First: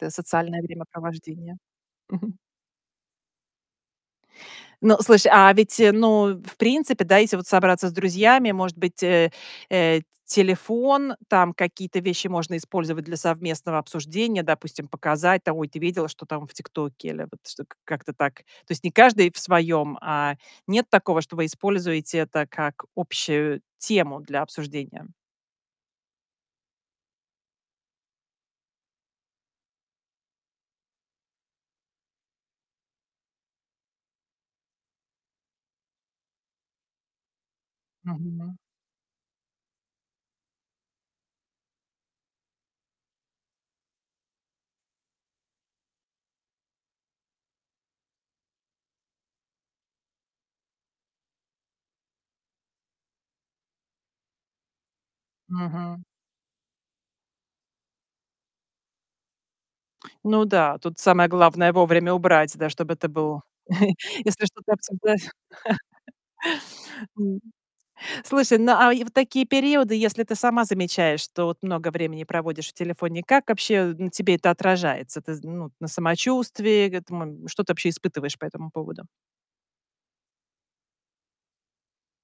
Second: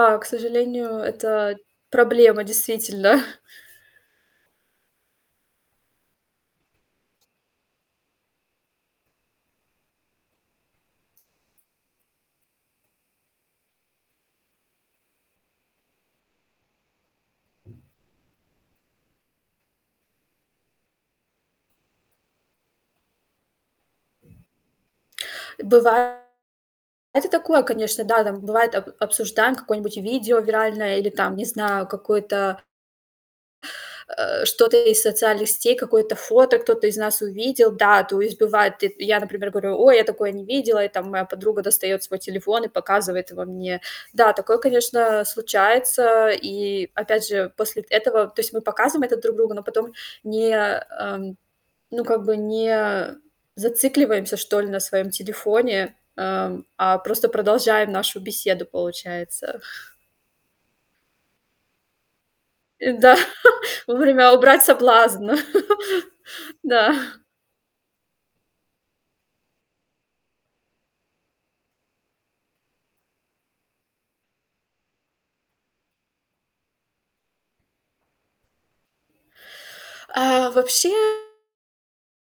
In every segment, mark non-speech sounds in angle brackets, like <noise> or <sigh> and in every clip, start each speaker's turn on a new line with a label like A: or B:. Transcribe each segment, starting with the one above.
A: Это
B: к
A: социальное
B: сожалению, это
A: времяпровождение. Мгм.
B: проблема действительно.
A: Ну, слушай, а ведь, ну, в принципе, да, если вот собраться с друзьями, может быть, э, э, т телефон, там какие-то вещи можно использовать для совместного обсуждения, допустим, показать там: "Ой, ты видела, что там в "Тиктоке"?" Или вот что как-то так. То есть не каждый в своём, а, нет такого, что вы используете это как общую тему для обсуждения?
B: Бывает и такое, конечно, да. Там бывает об обсуждаем какое-нибудь видео виральное или там, не знаю, какое-то э, что-то из социальных сетей, какое-то фото кто-то из нас увидел. Да, то есть
A: Мгм.
B: бывает. Ты я, например, говорю: "Ой, я такое не видела". И там моя подруга достает свой телефон и показывает его мне. Да, такое, конечно, случается. И опять же, после этого То есть мы показываем это друг другу, но потом не, ам, ну, как бы не зацикливаемся, что ли, на своем телефоне,
A: Мгм.
B: ам, а просто продолжаем нашу беседу, получается.
A: Ну да, тут самое главное вовремя убрать, да, чтоб
B: Э,
A: это
B: да,
A: был <chuckles>
B: вовремя
A: Если
B: убрать
A: что-то обсуждать
B: соблазн. <chuckles> Да.
A: <chuckles> М. Слушай, ну а и в такие периоды, если ты сама замечаешь, что вот много времени проводишь в телефоне, как вообще на тебе это отражается? Ты з ну вот на самочувствии г этому Что ты вообще испытываешь по этому поводу?
B: А, вообще,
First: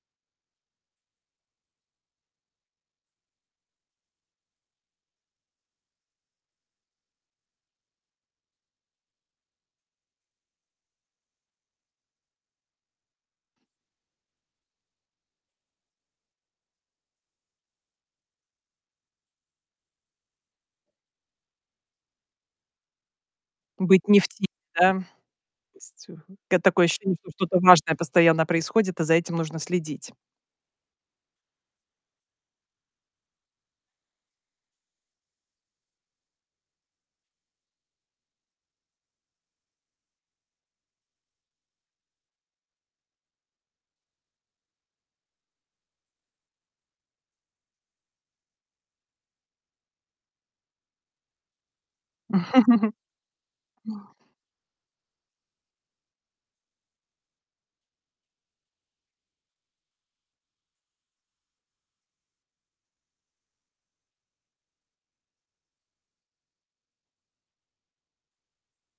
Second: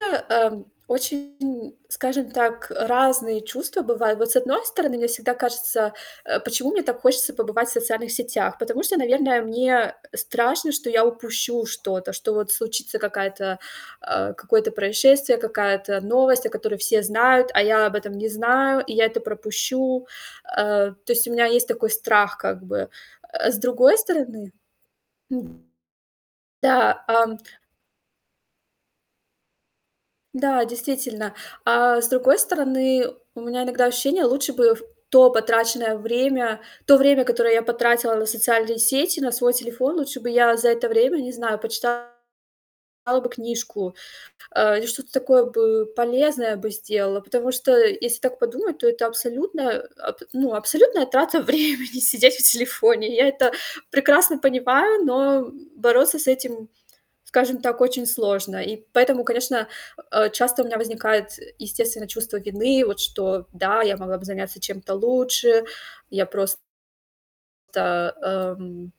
B: а, ам, очень, м, скажем так, э, разные чувства бывают. Вот с одной стороны, мне всегда кажется, э, почему мне так хочется побывать в социальных сетях? Потому что, наверное, мне страшно, что я упущу что-то, что вот случится какая-то а, какое-то происшествие, какая-то новость, о которой все знают, а я об этом не знаю и я это пропущу. А, то есть у меня есть такой страх как бы. Э, с другой
A: Быть не в теме,
B: стороны
A: да?
B: М.
A: Вз ц Когда такое
B: Да,
A: ощущение, что
B: ам
A: что-то важное постоянно происходит, а за этим нужно следить.
B: Да, действительно. А с другой стороны, у меня иногда ощущение: лучше бы в то потраченное время то время, которое я потратила на социальные сети, на свой телефон, лучше бы я за это время, не знаю, почитала бы книжку, э, или что-то такое бы полезное бы сделала. Потому что, если так подумать, то это абсолютно, аб ну, абсолютная трата времени сидеть в
A: <chuckles>
B: телефоне. Я это прекрасно понимаю, но бороться с этим, скажем так, очень сложно. И поэтому, конечно, э, а, часто у меня возникает, э, естественно, чувство вины. Вот что, да, я могла бы заняться чем-то лучше. Я просто, эм